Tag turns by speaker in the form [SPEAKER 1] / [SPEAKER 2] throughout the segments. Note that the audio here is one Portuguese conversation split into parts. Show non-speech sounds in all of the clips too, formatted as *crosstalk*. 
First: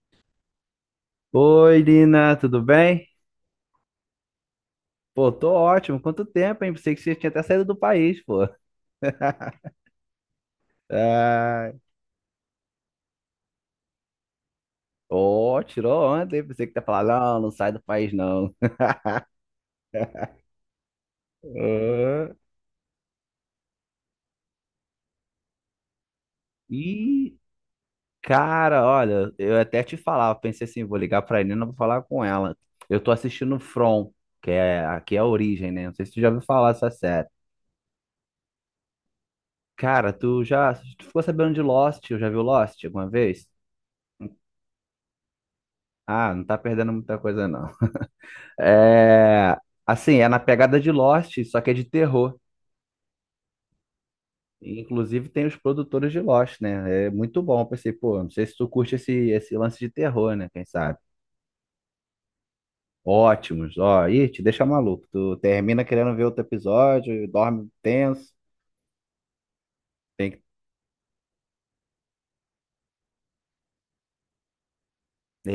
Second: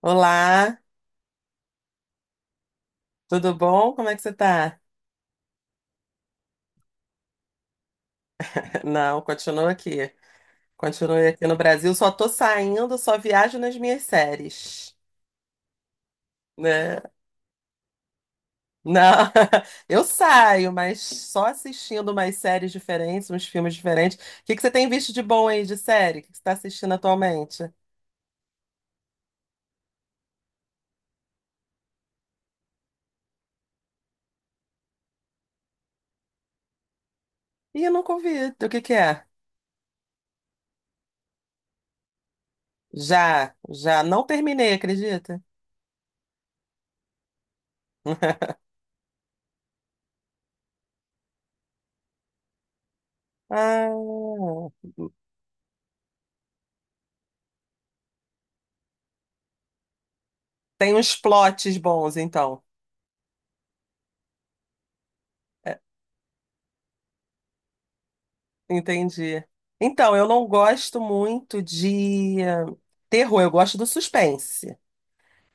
[SPEAKER 1] Olá,
[SPEAKER 2] Oi, Lina, tudo bem?
[SPEAKER 1] tudo bom? Como é que você tá?
[SPEAKER 2] Pô, tô ótimo. Quanto tempo, hein? Pensei que você tinha até saído do país, pô.
[SPEAKER 1] Não, continuo aqui. Continuo aqui no
[SPEAKER 2] Ah,
[SPEAKER 1] Brasil. Só tô saindo, só viajo nas minhas séries,
[SPEAKER 2] ó, tirou ontem. Pensei que tá
[SPEAKER 1] né?
[SPEAKER 2] falando, não, não sai do país, não.
[SPEAKER 1] Não, *laughs* eu saio, mas só assistindo
[SPEAKER 2] Ah,
[SPEAKER 1] umas séries diferentes, uns filmes diferentes. O que que você tem visto de bom aí de série? O que que você tá assistindo
[SPEAKER 2] E,
[SPEAKER 1] atualmente?
[SPEAKER 2] cara, olha, eu até te falava, pensei assim, vou ligar pra Nina, vou falar com ela. Eu tô assistindo From, que é aqui é a origem, né? Não sei se tu já ouviu falar dessa série.
[SPEAKER 1] Ih, eu nunca ouvi. O que que é?
[SPEAKER 2] Cara, tu ficou sabendo de Lost? Eu já viu Lost alguma vez?
[SPEAKER 1] Já, já. Não terminei, acredita?
[SPEAKER 2] Ah, não tá perdendo muita coisa, não.
[SPEAKER 1] *laughs*
[SPEAKER 2] É, assim, é na pegada de Lost, só que é de terror.
[SPEAKER 1] Ah,
[SPEAKER 2] E, inclusive tem os produtores de Lost, né? É muito bom. Eu pensei, pô, não sei se tu curte esse lance de terror, né? Quem
[SPEAKER 1] tem
[SPEAKER 2] sabe?
[SPEAKER 1] uns plots bons, então.
[SPEAKER 2] Ótimos. Ó, ih, te deixa maluco. Tu termina querendo ver outro episódio, dorme tenso.
[SPEAKER 1] Entendi. Então, eu
[SPEAKER 2] Tem que...
[SPEAKER 1] não gosto muito de terror, eu gosto do suspense.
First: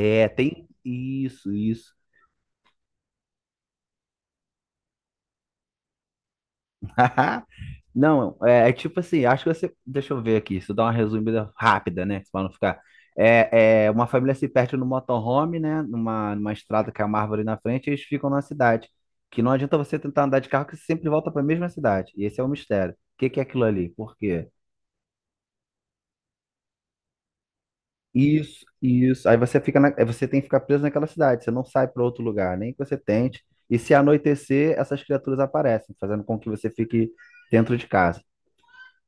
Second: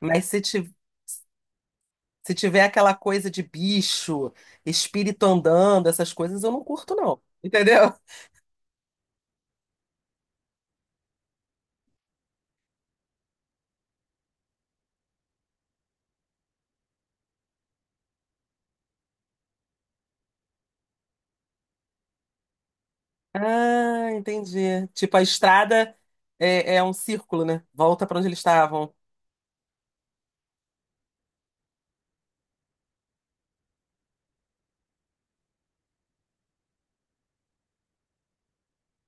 [SPEAKER 1] Mas se,
[SPEAKER 2] tem
[SPEAKER 1] ti-
[SPEAKER 2] isso, isso.
[SPEAKER 1] se tiver aquela coisa de bicho, espírito andando, essas coisas, eu não curto, não.
[SPEAKER 2] *laughs*
[SPEAKER 1] Entendeu?
[SPEAKER 2] Não, é tipo assim, acho que você. Deixa eu ver aqui, se eu dar uma resumida rápida, né? Pra não ficar. É, uma família se perde no motorhome, né? Numa estrada que é uma árvore na frente, e eles ficam na cidade. Que não adianta você tentar andar de carro, que você sempre volta para a mesma cidade. E esse é o mistério. O que que é aquilo ali?
[SPEAKER 1] Ah,
[SPEAKER 2] Por quê?
[SPEAKER 1] entendi. Tipo, a estrada é, é um círculo, né? Volta pra onde eles
[SPEAKER 2] Isso,
[SPEAKER 1] estavam.
[SPEAKER 2] isso. Aí você fica na, aí você tem que ficar preso naquela cidade, você não sai para outro lugar, nem que você tente. E se anoitecer, essas criaturas aparecem, fazendo com que você fique dentro de casa.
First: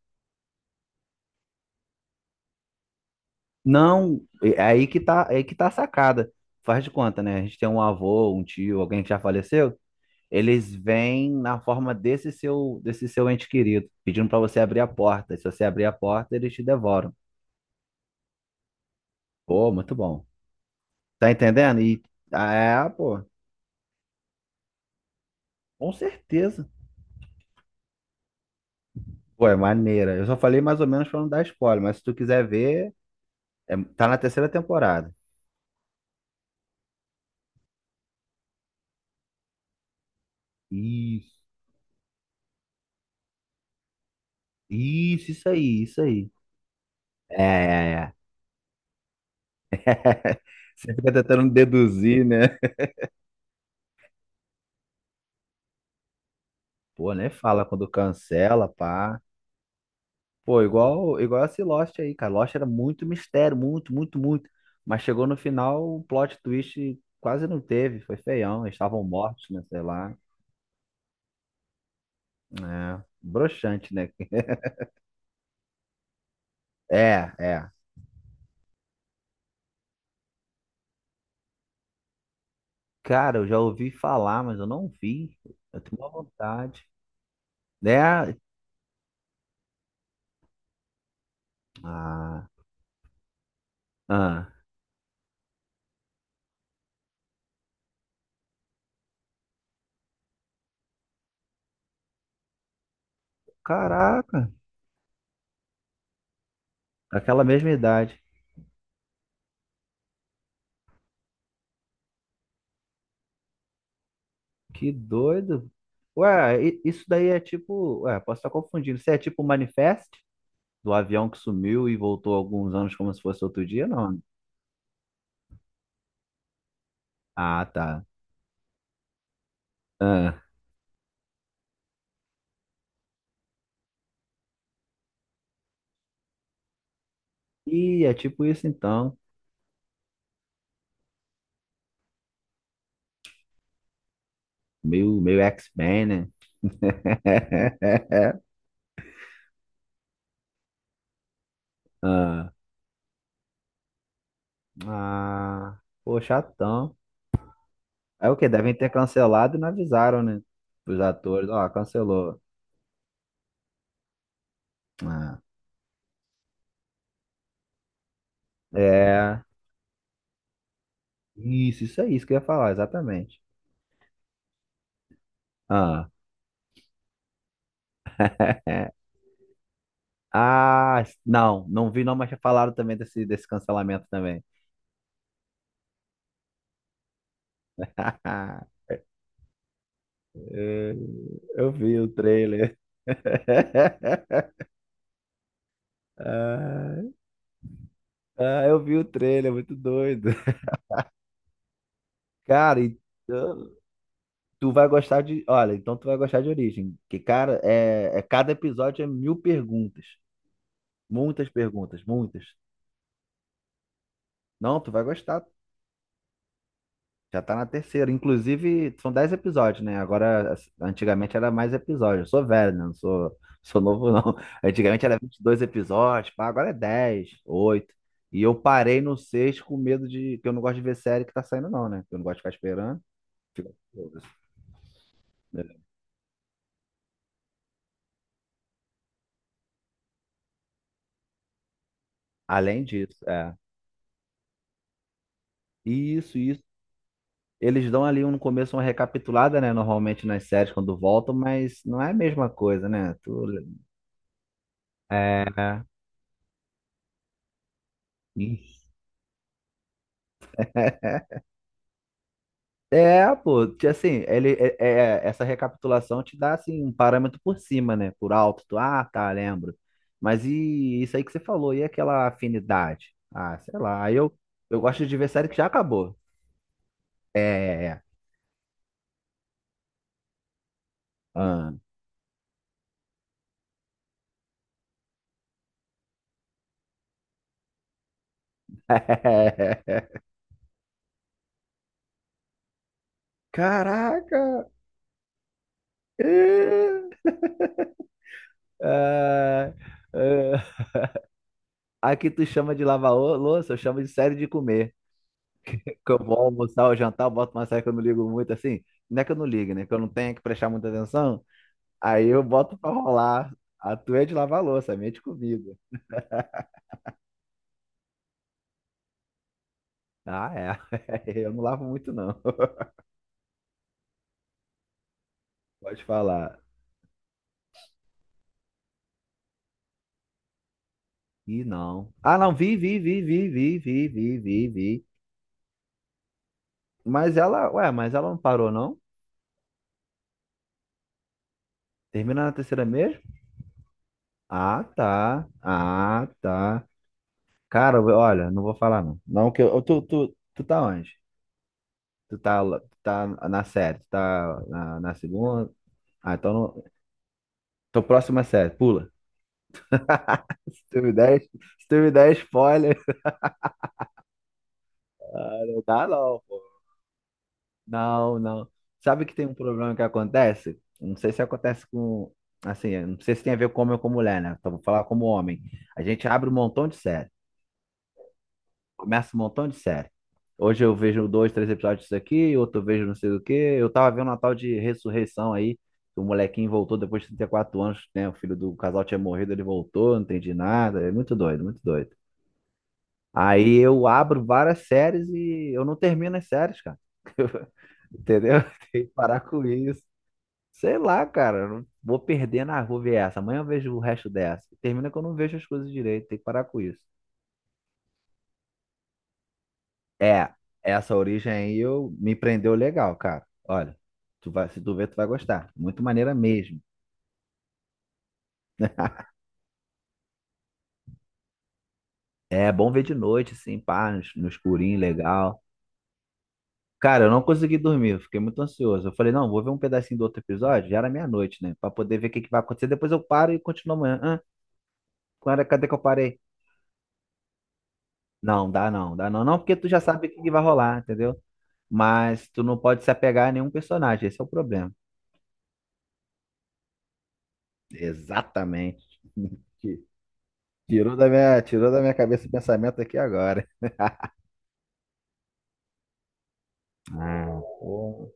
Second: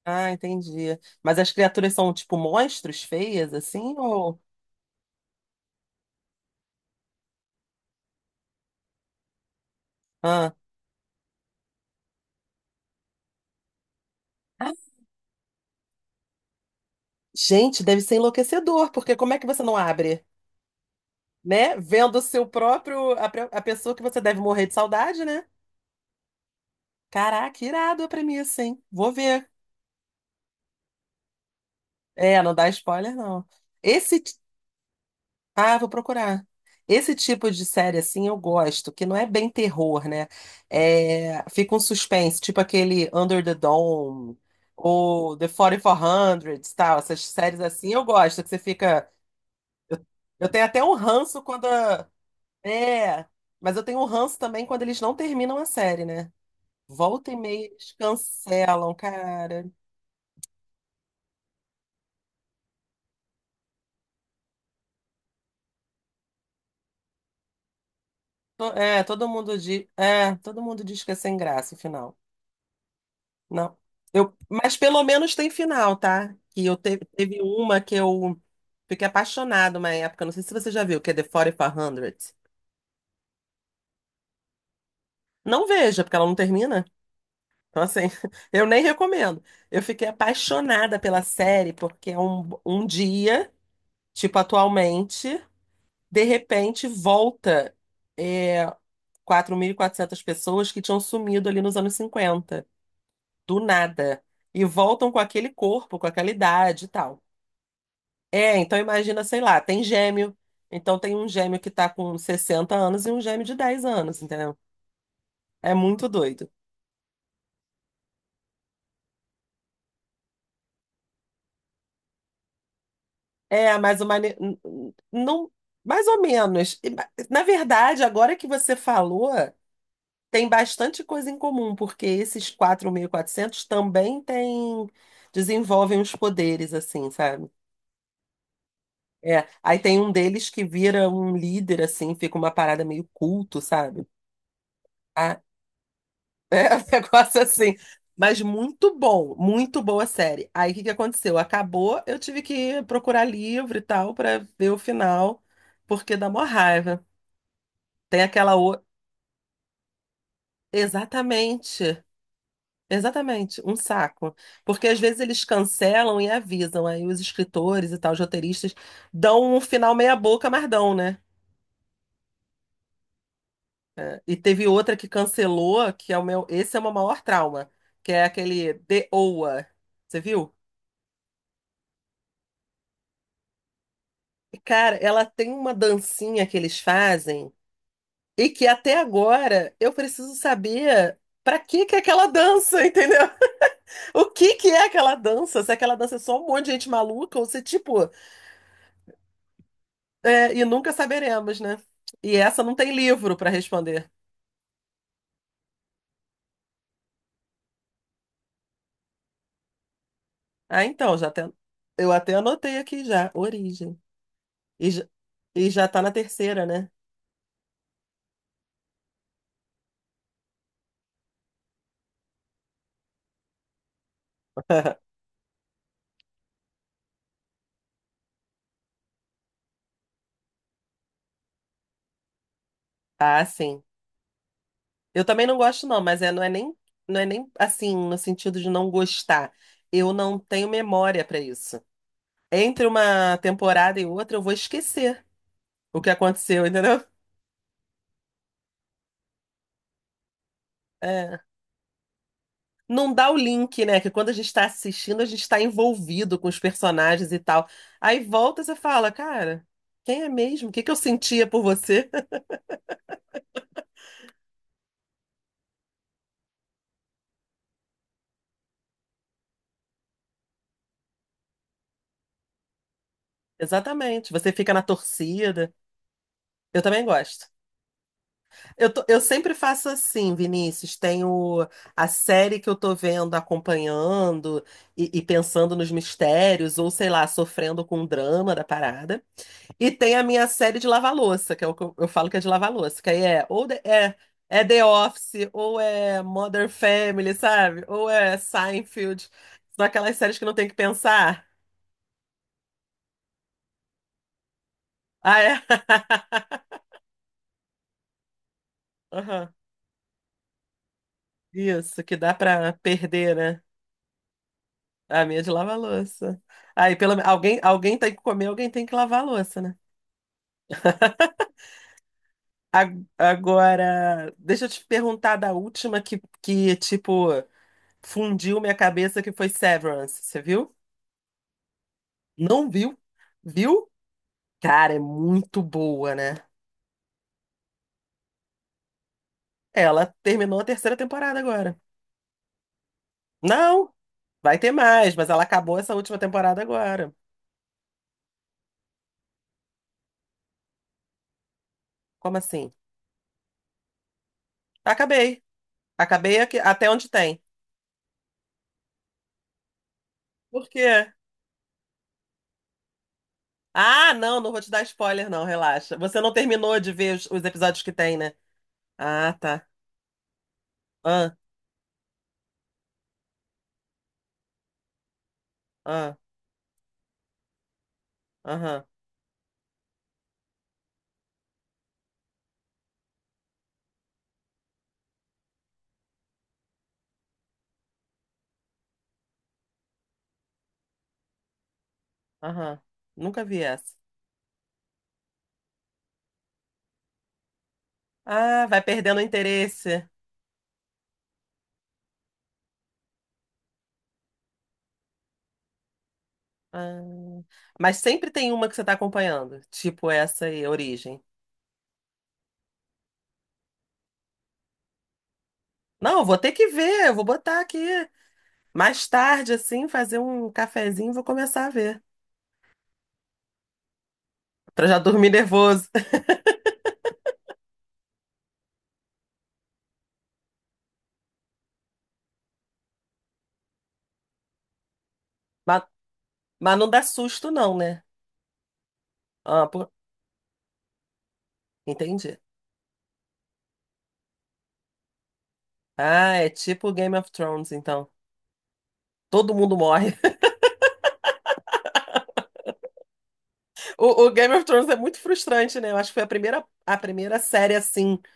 [SPEAKER 1] Ah, entendi. Mas as criaturas são, tipo, monstros feias, assim?
[SPEAKER 2] Não,
[SPEAKER 1] Ou...
[SPEAKER 2] é aí que tá, é aí que tá a sacada. Faz de conta, né? A gente tem um avô, um tio, alguém que já faleceu.
[SPEAKER 1] Ah.
[SPEAKER 2] Eles vêm na forma desse seu ente querido, pedindo pra você
[SPEAKER 1] Ah,
[SPEAKER 2] abrir a porta. Se você abrir a porta, eles te devoram.
[SPEAKER 1] gente, deve ser enlouquecedor, porque como é que você
[SPEAKER 2] Pô,
[SPEAKER 1] não
[SPEAKER 2] muito
[SPEAKER 1] abre?
[SPEAKER 2] bom. Tá
[SPEAKER 1] Né?
[SPEAKER 2] entendendo? E
[SPEAKER 1] Vendo o seu
[SPEAKER 2] ah, é,
[SPEAKER 1] próprio,
[SPEAKER 2] pô,
[SPEAKER 1] a, pre- a pessoa que você deve morrer de saudade, né?
[SPEAKER 2] com certeza.
[SPEAKER 1] Caraca, irado a premissa, hein? Vou
[SPEAKER 2] Pô,
[SPEAKER 1] ver.
[SPEAKER 2] é maneira. Eu só falei mais ou menos pra não dar spoiler, mas se tu
[SPEAKER 1] É,
[SPEAKER 2] quiser
[SPEAKER 1] não dá
[SPEAKER 2] ver,
[SPEAKER 1] spoiler, não.
[SPEAKER 2] tá na
[SPEAKER 1] Esse, ti-
[SPEAKER 2] terceira temporada.
[SPEAKER 1] Vou procurar. Esse tipo de série, assim, eu gosto, que não é bem terror, né?
[SPEAKER 2] Isso,
[SPEAKER 1] É, fica um suspense, tipo aquele Under the Dome,
[SPEAKER 2] isso,
[SPEAKER 1] ou The
[SPEAKER 2] isso aí, isso aí.
[SPEAKER 1] 4400, tal, essas
[SPEAKER 2] É,
[SPEAKER 1] séries assim,
[SPEAKER 2] é,
[SPEAKER 1] eu
[SPEAKER 2] é.
[SPEAKER 1] gosto, que você fica...
[SPEAKER 2] *laughs*
[SPEAKER 1] Eu tenho até um
[SPEAKER 2] Você fica
[SPEAKER 1] ranço
[SPEAKER 2] tentando
[SPEAKER 1] quando... a-
[SPEAKER 2] deduzir, né?
[SPEAKER 1] É, mas eu tenho um ranço também quando eles não terminam a série, né?
[SPEAKER 2] Pô, nem
[SPEAKER 1] Volta e
[SPEAKER 2] fala
[SPEAKER 1] meia
[SPEAKER 2] quando
[SPEAKER 1] eles
[SPEAKER 2] cancela,
[SPEAKER 1] cancelam,
[SPEAKER 2] pá.
[SPEAKER 1] cara.
[SPEAKER 2] Pô, igual esse Lost aí, cara. Lost era muito mistério, muito, muito, muito. Mas chegou no final, o plot twist quase não teve, foi feião. Eles
[SPEAKER 1] É,
[SPEAKER 2] estavam
[SPEAKER 1] todo
[SPEAKER 2] mortos,
[SPEAKER 1] mundo
[SPEAKER 2] né? Sei
[SPEAKER 1] diz,
[SPEAKER 2] lá.
[SPEAKER 1] é, todo mundo diz que é sem graça o final.
[SPEAKER 2] É,
[SPEAKER 1] Não.
[SPEAKER 2] broxante, né?
[SPEAKER 1] Mas pelo menos tem final, tá? Que
[SPEAKER 2] É,
[SPEAKER 1] teve
[SPEAKER 2] é.
[SPEAKER 1] uma que eu fiquei apaixonado uma época, não sei se você já viu, que é The 4400.
[SPEAKER 2] Cara, eu já ouvi falar, mas eu não vi.
[SPEAKER 1] Não
[SPEAKER 2] Eu tenho
[SPEAKER 1] veja,
[SPEAKER 2] uma
[SPEAKER 1] porque ela não termina.
[SPEAKER 2] vontade.
[SPEAKER 1] Então assim,
[SPEAKER 2] Né?
[SPEAKER 1] *laughs* eu nem recomendo. Eu fiquei apaixonada pela série porque é
[SPEAKER 2] Ah,
[SPEAKER 1] um dia, tipo
[SPEAKER 2] ah.
[SPEAKER 1] atualmente, de repente volta é, 4.400 pessoas que tinham sumido ali nos anos 50 do nada,
[SPEAKER 2] Caraca,
[SPEAKER 1] e voltam com aquele corpo, com aquela idade e tal.
[SPEAKER 2] aquela mesma idade.
[SPEAKER 1] É, então imagina, sei lá, tem gêmeo. Então tem um gêmeo que tá com 60 anos e um gêmeo de 10 anos, entendeu?
[SPEAKER 2] Que doido.
[SPEAKER 1] É muito doido.
[SPEAKER 2] Ué, isso daí é tipo. Ué, posso estar confundindo. Isso é tipo manifest? Do avião que sumiu e voltou alguns anos como se fosse outro
[SPEAKER 1] É,
[SPEAKER 2] dia,
[SPEAKER 1] mas o
[SPEAKER 2] não.
[SPEAKER 1] mane... não, mais ou menos. Na
[SPEAKER 2] Ah,
[SPEAKER 1] verdade,
[SPEAKER 2] tá.
[SPEAKER 1] agora que você falou,
[SPEAKER 2] Ah.
[SPEAKER 1] tem bastante coisa em comum, porque esses 4.400 também têm desenvolvem os poderes assim, sabe?
[SPEAKER 2] E é tipo isso então.
[SPEAKER 1] É, aí tem um deles que vira um líder, assim, fica uma parada meio culto, sabe?
[SPEAKER 2] Meio,
[SPEAKER 1] Ah,
[SPEAKER 2] meio X-Men, né?
[SPEAKER 1] *laughs* é um negócio assim. Mas
[SPEAKER 2] *laughs*
[SPEAKER 1] muito bom, muito boa série. Aí o que que aconteceu? Acabou, eu tive
[SPEAKER 2] Ah,
[SPEAKER 1] que procurar livro e tal pra ver o final,
[SPEAKER 2] ah,
[SPEAKER 1] porque
[SPEAKER 2] pô,
[SPEAKER 1] dá mó
[SPEAKER 2] chatão.
[SPEAKER 1] raiva. Tem
[SPEAKER 2] É o que?
[SPEAKER 1] aquela
[SPEAKER 2] Devem
[SPEAKER 1] o...
[SPEAKER 2] ter cancelado e não avisaram, né? Os atores, ó,
[SPEAKER 1] Exatamente,
[SPEAKER 2] cancelou.
[SPEAKER 1] exatamente, um saco. Porque às vezes
[SPEAKER 2] Ah,
[SPEAKER 1] eles cancelam e avisam, aí os escritores e tal, os roteiristas
[SPEAKER 2] é.
[SPEAKER 1] dão um final meia boca, mas dão, né?
[SPEAKER 2] Isso é isso que eu ia falar, exatamente.
[SPEAKER 1] E teve outra que cancelou,
[SPEAKER 2] Ah,
[SPEAKER 1] que é o meu. Esse é o meu maior trauma, que é aquele The
[SPEAKER 2] *laughs*
[SPEAKER 1] Oa. Você viu?
[SPEAKER 2] ah, não, não vi não, mas já falaram também desse cancelamento também.
[SPEAKER 1] Cara, ela tem uma dancinha que eles fazem e que
[SPEAKER 2] *laughs*
[SPEAKER 1] até agora eu preciso
[SPEAKER 2] É,
[SPEAKER 1] saber pra
[SPEAKER 2] eu
[SPEAKER 1] que que é
[SPEAKER 2] vi o
[SPEAKER 1] aquela
[SPEAKER 2] trailer.
[SPEAKER 1] dança, entendeu? *laughs* O
[SPEAKER 2] *laughs*
[SPEAKER 1] que que é aquela dança? Se aquela dança é só um monte de gente
[SPEAKER 2] Ah,
[SPEAKER 1] maluca ou se tipo.
[SPEAKER 2] ah, eu vi o trailer, muito doido.
[SPEAKER 1] É, e nunca saberemos, né? E essa não
[SPEAKER 2] Cara,
[SPEAKER 1] tem livro pra
[SPEAKER 2] então,
[SPEAKER 1] responder.
[SPEAKER 2] tu vai gostar de. Olha, então tu vai gostar de Origem. Que, cara, cada episódio é mil perguntas.
[SPEAKER 1] Ah, então,
[SPEAKER 2] Muitas perguntas,
[SPEAKER 1] eu até
[SPEAKER 2] muitas.
[SPEAKER 1] anotei aqui já, origem.
[SPEAKER 2] Não,
[SPEAKER 1] E
[SPEAKER 2] tu vai
[SPEAKER 1] já,
[SPEAKER 2] gostar.
[SPEAKER 1] e já tá na terceira, né?
[SPEAKER 2] Já tá na terceira. Inclusive, são 10 episódios, né? Agora, antigamente era mais episódios. Eu sou velho, né? Não sou, sou novo, não. *laughs* Antigamente
[SPEAKER 1] *laughs*
[SPEAKER 2] era 22 episódios, pá, agora é 10 oito. E eu parei no 6 com medo de. Que eu não gosto de ver série que tá saindo, não, né? Que eu não gosto de ficar esperando.
[SPEAKER 1] Ah, sim. Eu também não gosto, não, mas não é nem assim, no sentido de não gostar. Eu não tenho memória para isso.
[SPEAKER 2] Além
[SPEAKER 1] Entre
[SPEAKER 2] disso,
[SPEAKER 1] uma
[SPEAKER 2] é.
[SPEAKER 1] temporada e outra, eu vou esquecer o que
[SPEAKER 2] E isso, isso.
[SPEAKER 1] aconteceu, entendeu?
[SPEAKER 2] Eles dão ali no começo uma recapitulada, né? Normalmente nas séries quando voltam,
[SPEAKER 1] É.
[SPEAKER 2] mas não é a mesma coisa,
[SPEAKER 1] Não
[SPEAKER 2] né?
[SPEAKER 1] dá o
[SPEAKER 2] Tu...
[SPEAKER 1] link, né? Que quando a gente está assistindo, a gente
[SPEAKER 2] É.
[SPEAKER 1] está envolvido com os personagens e tal. Aí volta e você
[SPEAKER 2] *laughs*
[SPEAKER 1] fala, cara, quem é mesmo? O que que eu sentia por você?
[SPEAKER 2] É, pô, assim, ele, essa recapitulação te dá, assim, um parâmetro por cima, né? Por alto, tu, ah, tá, lembro. Mas e isso aí que você falou, e aquela afinidade?
[SPEAKER 1] *laughs*
[SPEAKER 2] Ah, sei lá, aí
[SPEAKER 1] Exatamente.
[SPEAKER 2] eu,
[SPEAKER 1] Você fica
[SPEAKER 2] eu
[SPEAKER 1] na
[SPEAKER 2] gosto de ver série que já
[SPEAKER 1] torcida.
[SPEAKER 2] acabou.
[SPEAKER 1] Eu também
[SPEAKER 2] É,
[SPEAKER 1] gosto.
[SPEAKER 2] é, é.
[SPEAKER 1] Eu sempre faço assim, Vinícius. Tenho
[SPEAKER 2] Ah.
[SPEAKER 1] a série que eu tô vendo, acompanhando e pensando nos mistérios, ou sei lá, sofrendo com o drama da parada. E
[SPEAKER 2] *laughs*
[SPEAKER 1] tem a minha série de lavar-louça, que é o que eu falo que é de lavar-louça, que aí é ou é
[SPEAKER 2] Caraca!
[SPEAKER 1] The Office, ou é
[SPEAKER 2] É,
[SPEAKER 1] Modern Family, sabe? Ou é Seinfeld.
[SPEAKER 2] é,
[SPEAKER 1] São aquelas séries que
[SPEAKER 2] é.
[SPEAKER 1] não tem que pensar.
[SPEAKER 2] Aqui tu chama de lavar louça, eu chamo de série de comer.
[SPEAKER 1] Ah, é?
[SPEAKER 2] Que eu vou
[SPEAKER 1] *laughs*
[SPEAKER 2] almoçar ou jantar, eu boto uma série que eu não ligo muito, assim. Não é que eu não
[SPEAKER 1] Aham.
[SPEAKER 2] ligo, né? Que eu não tenho que prestar muita atenção.
[SPEAKER 1] Isso, que
[SPEAKER 2] Aí
[SPEAKER 1] dá
[SPEAKER 2] eu
[SPEAKER 1] pra
[SPEAKER 2] boto pra
[SPEAKER 1] perder,
[SPEAKER 2] rolar.
[SPEAKER 1] né?
[SPEAKER 2] A tua é de lavar louça, a minha é de
[SPEAKER 1] A minha é de
[SPEAKER 2] comida.
[SPEAKER 1] lavar louça. Aí, pelo me- alguém, alguém tem que comer, alguém tem que lavar a louça, né?
[SPEAKER 2] Ah, é. *laughs* Eu não lavo muito, não.
[SPEAKER 1] A- Agora, deixa eu te perguntar da
[SPEAKER 2] *laughs*
[SPEAKER 1] última
[SPEAKER 2] Pode falar.
[SPEAKER 1] tipo, fundiu minha cabeça, que foi Severance. Você viu?
[SPEAKER 2] Ih, não. Ah, não,
[SPEAKER 1] Não
[SPEAKER 2] vi,
[SPEAKER 1] viu?
[SPEAKER 2] vi, vi, vi, vi,
[SPEAKER 1] Viu?
[SPEAKER 2] vi, vi, vi,
[SPEAKER 1] Cara, é
[SPEAKER 2] vi.
[SPEAKER 1] muito boa, né?
[SPEAKER 2] Mas ela, ué, mas ela não parou, não?
[SPEAKER 1] Ela terminou a terceira temporada agora.
[SPEAKER 2] Termina na terceira mesmo?
[SPEAKER 1] Não, vai ter
[SPEAKER 2] Ah,
[SPEAKER 1] mais, mas ela
[SPEAKER 2] tá.
[SPEAKER 1] acabou essa última
[SPEAKER 2] Ah,
[SPEAKER 1] temporada
[SPEAKER 2] tá.
[SPEAKER 1] agora.
[SPEAKER 2] Cara, olha, não vou falar, não. Não, que eu, tu tá onde?
[SPEAKER 1] Como assim?
[SPEAKER 2] Tu tá na série? Tu tá na
[SPEAKER 1] Acabei.
[SPEAKER 2] segunda? Ah,
[SPEAKER 1] Acabei
[SPEAKER 2] então
[SPEAKER 1] aqui-
[SPEAKER 2] não.
[SPEAKER 1] até onde tem.
[SPEAKER 2] Tô próxima série, pula.
[SPEAKER 1] Por
[SPEAKER 2] *laughs* Se tu
[SPEAKER 1] quê?
[SPEAKER 2] me der, se tu me der spoiler.
[SPEAKER 1] Ah, não, não vou te dar spoiler, não, relaxa.
[SPEAKER 2] Dá
[SPEAKER 1] Você não
[SPEAKER 2] não, pô.
[SPEAKER 1] terminou de ver os episódios que tem, né?
[SPEAKER 2] Não, não. Sabe
[SPEAKER 1] Ah,
[SPEAKER 2] que tem um
[SPEAKER 1] tá.
[SPEAKER 2] problema que acontece? Não sei
[SPEAKER 1] Ah,
[SPEAKER 2] se acontece com. Assim, eu não sei se tem a ver com homem ou com mulher, né? Então vou falar como homem. A
[SPEAKER 1] ah,
[SPEAKER 2] gente abre um montão de série.
[SPEAKER 1] aham,
[SPEAKER 2] Começa um montão de série. Hoje eu vejo dois, três episódios disso aqui, outro eu vejo não sei o quê. Eu tava vendo uma tal de ressurreição aí. Que o molequinho voltou depois de 34 anos, né? O filho do casal tinha morrido, ele voltou, não entendi nada. É muito doido, muito doido.
[SPEAKER 1] aham. Nunca vi
[SPEAKER 2] Aí
[SPEAKER 1] essa.
[SPEAKER 2] eu abro várias séries e eu não termino as séries, cara. *laughs* Entendeu?
[SPEAKER 1] Ah,
[SPEAKER 2] *laughs*
[SPEAKER 1] vai
[SPEAKER 2] Tem que
[SPEAKER 1] perdendo o
[SPEAKER 2] parar com isso.
[SPEAKER 1] interesse.
[SPEAKER 2] Sei lá, cara. Eu não vou perder na rua ver essa. Amanhã eu vejo o resto dessa. Termina que eu não vejo as coisas direito. Tem que parar com
[SPEAKER 1] Ah,
[SPEAKER 2] isso.
[SPEAKER 1] mas sempre tem uma que você tá acompanhando, tipo essa
[SPEAKER 2] É,
[SPEAKER 1] aí,
[SPEAKER 2] essa
[SPEAKER 1] Origem.
[SPEAKER 2] origem aí me prendeu legal, cara. Olha, se tu ver, tu vai gostar. Muito
[SPEAKER 1] Não, eu
[SPEAKER 2] maneira
[SPEAKER 1] vou ter que
[SPEAKER 2] mesmo.
[SPEAKER 1] ver, eu vou botar aqui. Mais tarde, assim, fazer um cafezinho, vou começar a ver.
[SPEAKER 2] É bom ver de noite, assim, pá, no
[SPEAKER 1] Pra já
[SPEAKER 2] escurinho,
[SPEAKER 1] dormir
[SPEAKER 2] legal.
[SPEAKER 1] nervoso.
[SPEAKER 2] Cara, eu não consegui dormir, eu fiquei muito ansioso. Eu falei, não, vou ver um pedacinho do outro episódio, já era meia-noite, né? Pra poder ver o que que vai acontecer. Depois eu paro e continuo amanhã. Hã? Quando Ah,
[SPEAKER 1] *laughs* Mas,
[SPEAKER 2] cadê que eu parei?
[SPEAKER 1] mas não dá susto, não, né?
[SPEAKER 2] Não, dá não, dá não. Não,
[SPEAKER 1] Ah,
[SPEAKER 2] porque tu
[SPEAKER 1] pô,
[SPEAKER 2] já sabe o que que vai rolar, entendeu?
[SPEAKER 1] entendi.
[SPEAKER 2] Mas tu não pode se apegar a nenhum personagem, esse é o problema.
[SPEAKER 1] Ah, é tipo Game of Thrones, então.
[SPEAKER 2] Exatamente.
[SPEAKER 1] Todo
[SPEAKER 2] *laughs*
[SPEAKER 1] mundo morre. *laughs*
[SPEAKER 2] Tirou da minha cabeça o pensamento aqui agora.
[SPEAKER 1] O Game of Thrones é muito frustrante, né? Eu acho que foi a primeira
[SPEAKER 2] Ah,
[SPEAKER 1] série assim
[SPEAKER 2] pô.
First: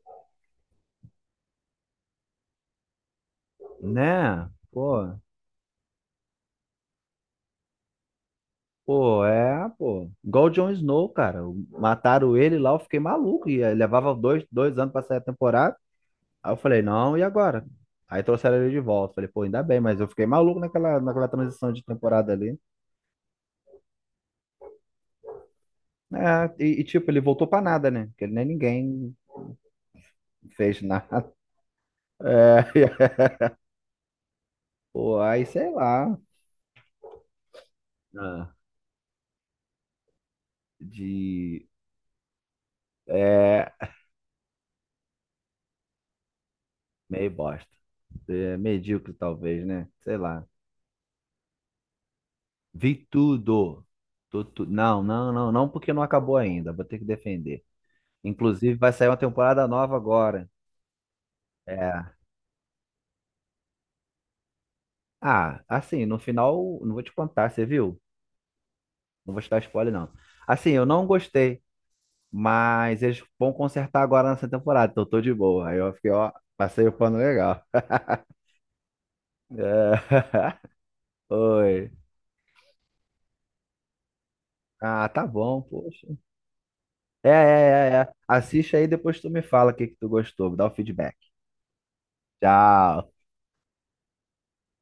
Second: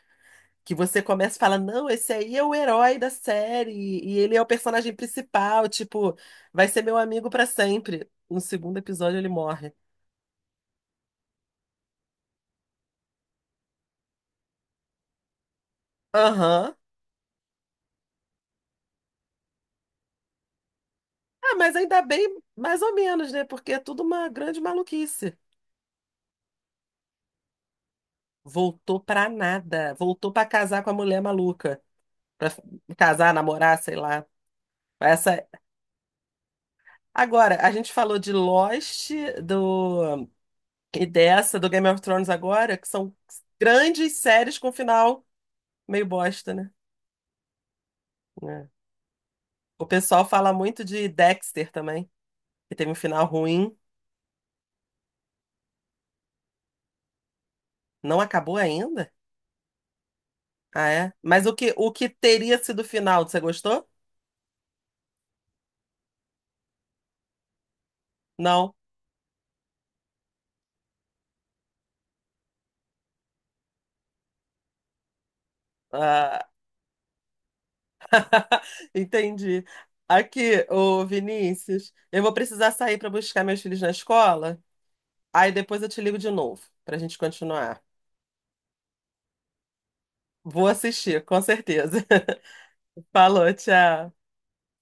[SPEAKER 1] que você começa e fala: não, esse aí é o herói da série, e ele é o
[SPEAKER 2] Né?
[SPEAKER 1] personagem
[SPEAKER 2] Pô,
[SPEAKER 1] principal, tipo, vai ser meu amigo pra sempre. No segundo episódio
[SPEAKER 2] pô,
[SPEAKER 1] ele
[SPEAKER 2] é,
[SPEAKER 1] morre.
[SPEAKER 2] pô. Igual o Jon Snow, cara. Mataram ele lá, eu fiquei maluco. E aí levava dois, dois anos pra sair a temporada. Aí eu
[SPEAKER 1] Aham.
[SPEAKER 2] falei, não, e agora? Aí trouxeram ele de volta. Falei, pô, ainda bem, mas eu fiquei maluco naquela
[SPEAKER 1] Ah,
[SPEAKER 2] transição
[SPEAKER 1] mas
[SPEAKER 2] de
[SPEAKER 1] ainda bem,
[SPEAKER 2] temporada ali.
[SPEAKER 1] mais ou menos, né? Porque é tudo uma grande maluquice.
[SPEAKER 2] É, e, tipo, ele voltou pra nada, né? Porque nem
[SPEAKER 1] Voltou
[SPEAKER 2] ninguém
[SPEAKER 1] pra nada. Voltou pra casar
[SPEAKER 2] fez
[SPEAKER 1] com a mulher
[SPEAKER 2] nada.
[SPEAKER 1] maluca. Pra f-
[SPEAKER 2] É, *laughs*
[SPEAKER 1] Casar, namorar, sei lá.
[SPEAKER 2] pô, aí
[SPEAKER 1] Essa.
[SPEAKER 2] sei lá.
[SPEAKER 1] Agora, a gente falou de
[SPEAKER 2] Ah,
[SPEAKER 1] Lost, do. E dessa
[SPEAKER 2] de.
[SPEAKER 1] do Game of Thrones agora, que são
[SPEAKER 2] É,
[SPEAKER 1] grandes séries com final meio bosta, né?
[SPEAKER 2] meio bosta. É,
[SPEAKER 1] É.
[SPEAKER 2] medíocre, talvez,
[SPEAKER 1] O
[SPEAKER 2] né? Sei
[SPEAKER 1] pessoal
[SPEAKER 2] lá.
[SPEAKER 1] fala muito de Dexter também, que teve
[SPEAKER 2] Vi
[SPEAKER 1] um final ruim.
[SPEAKER 2] tudo. Não, não, não, não, porque não acabou ainda. Vou ter que defender.
[SPEAKER 1] Não acabou
[SPEAKER 2] Inclusive, vai sair
[SPEAKER 1] ainda?
[SPEAKER 2] uma temporada nova agora.
[SPEAKER 1] Ah, é? Mas o que
[SPEAKER 2] É.
[SPEAKER 1] teria sido o final? Você gostou?
[SPEAKER 2] Ah, assim, no final, não vou te contar, você viu?
[SPEAKER 1] Não.
[SPEAKER 2] Não vou te dar spoiler, não. Assim, eu não gostei. Mas eles vão consertar agora nessa temporada, então eu tô de boa. Aí eu fiquei, ó,
[SPEAKER 1] Ah,
[SPEAKER 2] passei o pano legal.
[SPEAKER 1] *laughs* entendi.
[SPEAKER 2] É.
[SPEAKER 1] Aqui, ô
[SPEAKER 2] *laughs* Oi.
[SPEAKER 1] Vinícius, eu vou precisar sair para buscar meus filhos na escola.
[SPEAKER 2] Ah, tá
[SPEAKER 1] Aí
[SPEAKER 2] bom,
[SPEAKER 1] depois eu te
[SPEAKER 2] poxa.
[SPEAKER 1] ligo de novo para a gente
[SPEAKER 2] É,
[SPEAKER 1] continuar.
[SPEAKER 2] é, é, é. Assiste aí, depois tu me fala o que que tu gostou, me
[SPEAKER 1] Vou
[SPEAKER 2] dá o feedback.
[SPEAKER 1] assistir, com certeza.
[SPEAKER 2] Tchau.
[SPEAKER 1] *laughs* Falou, tchau.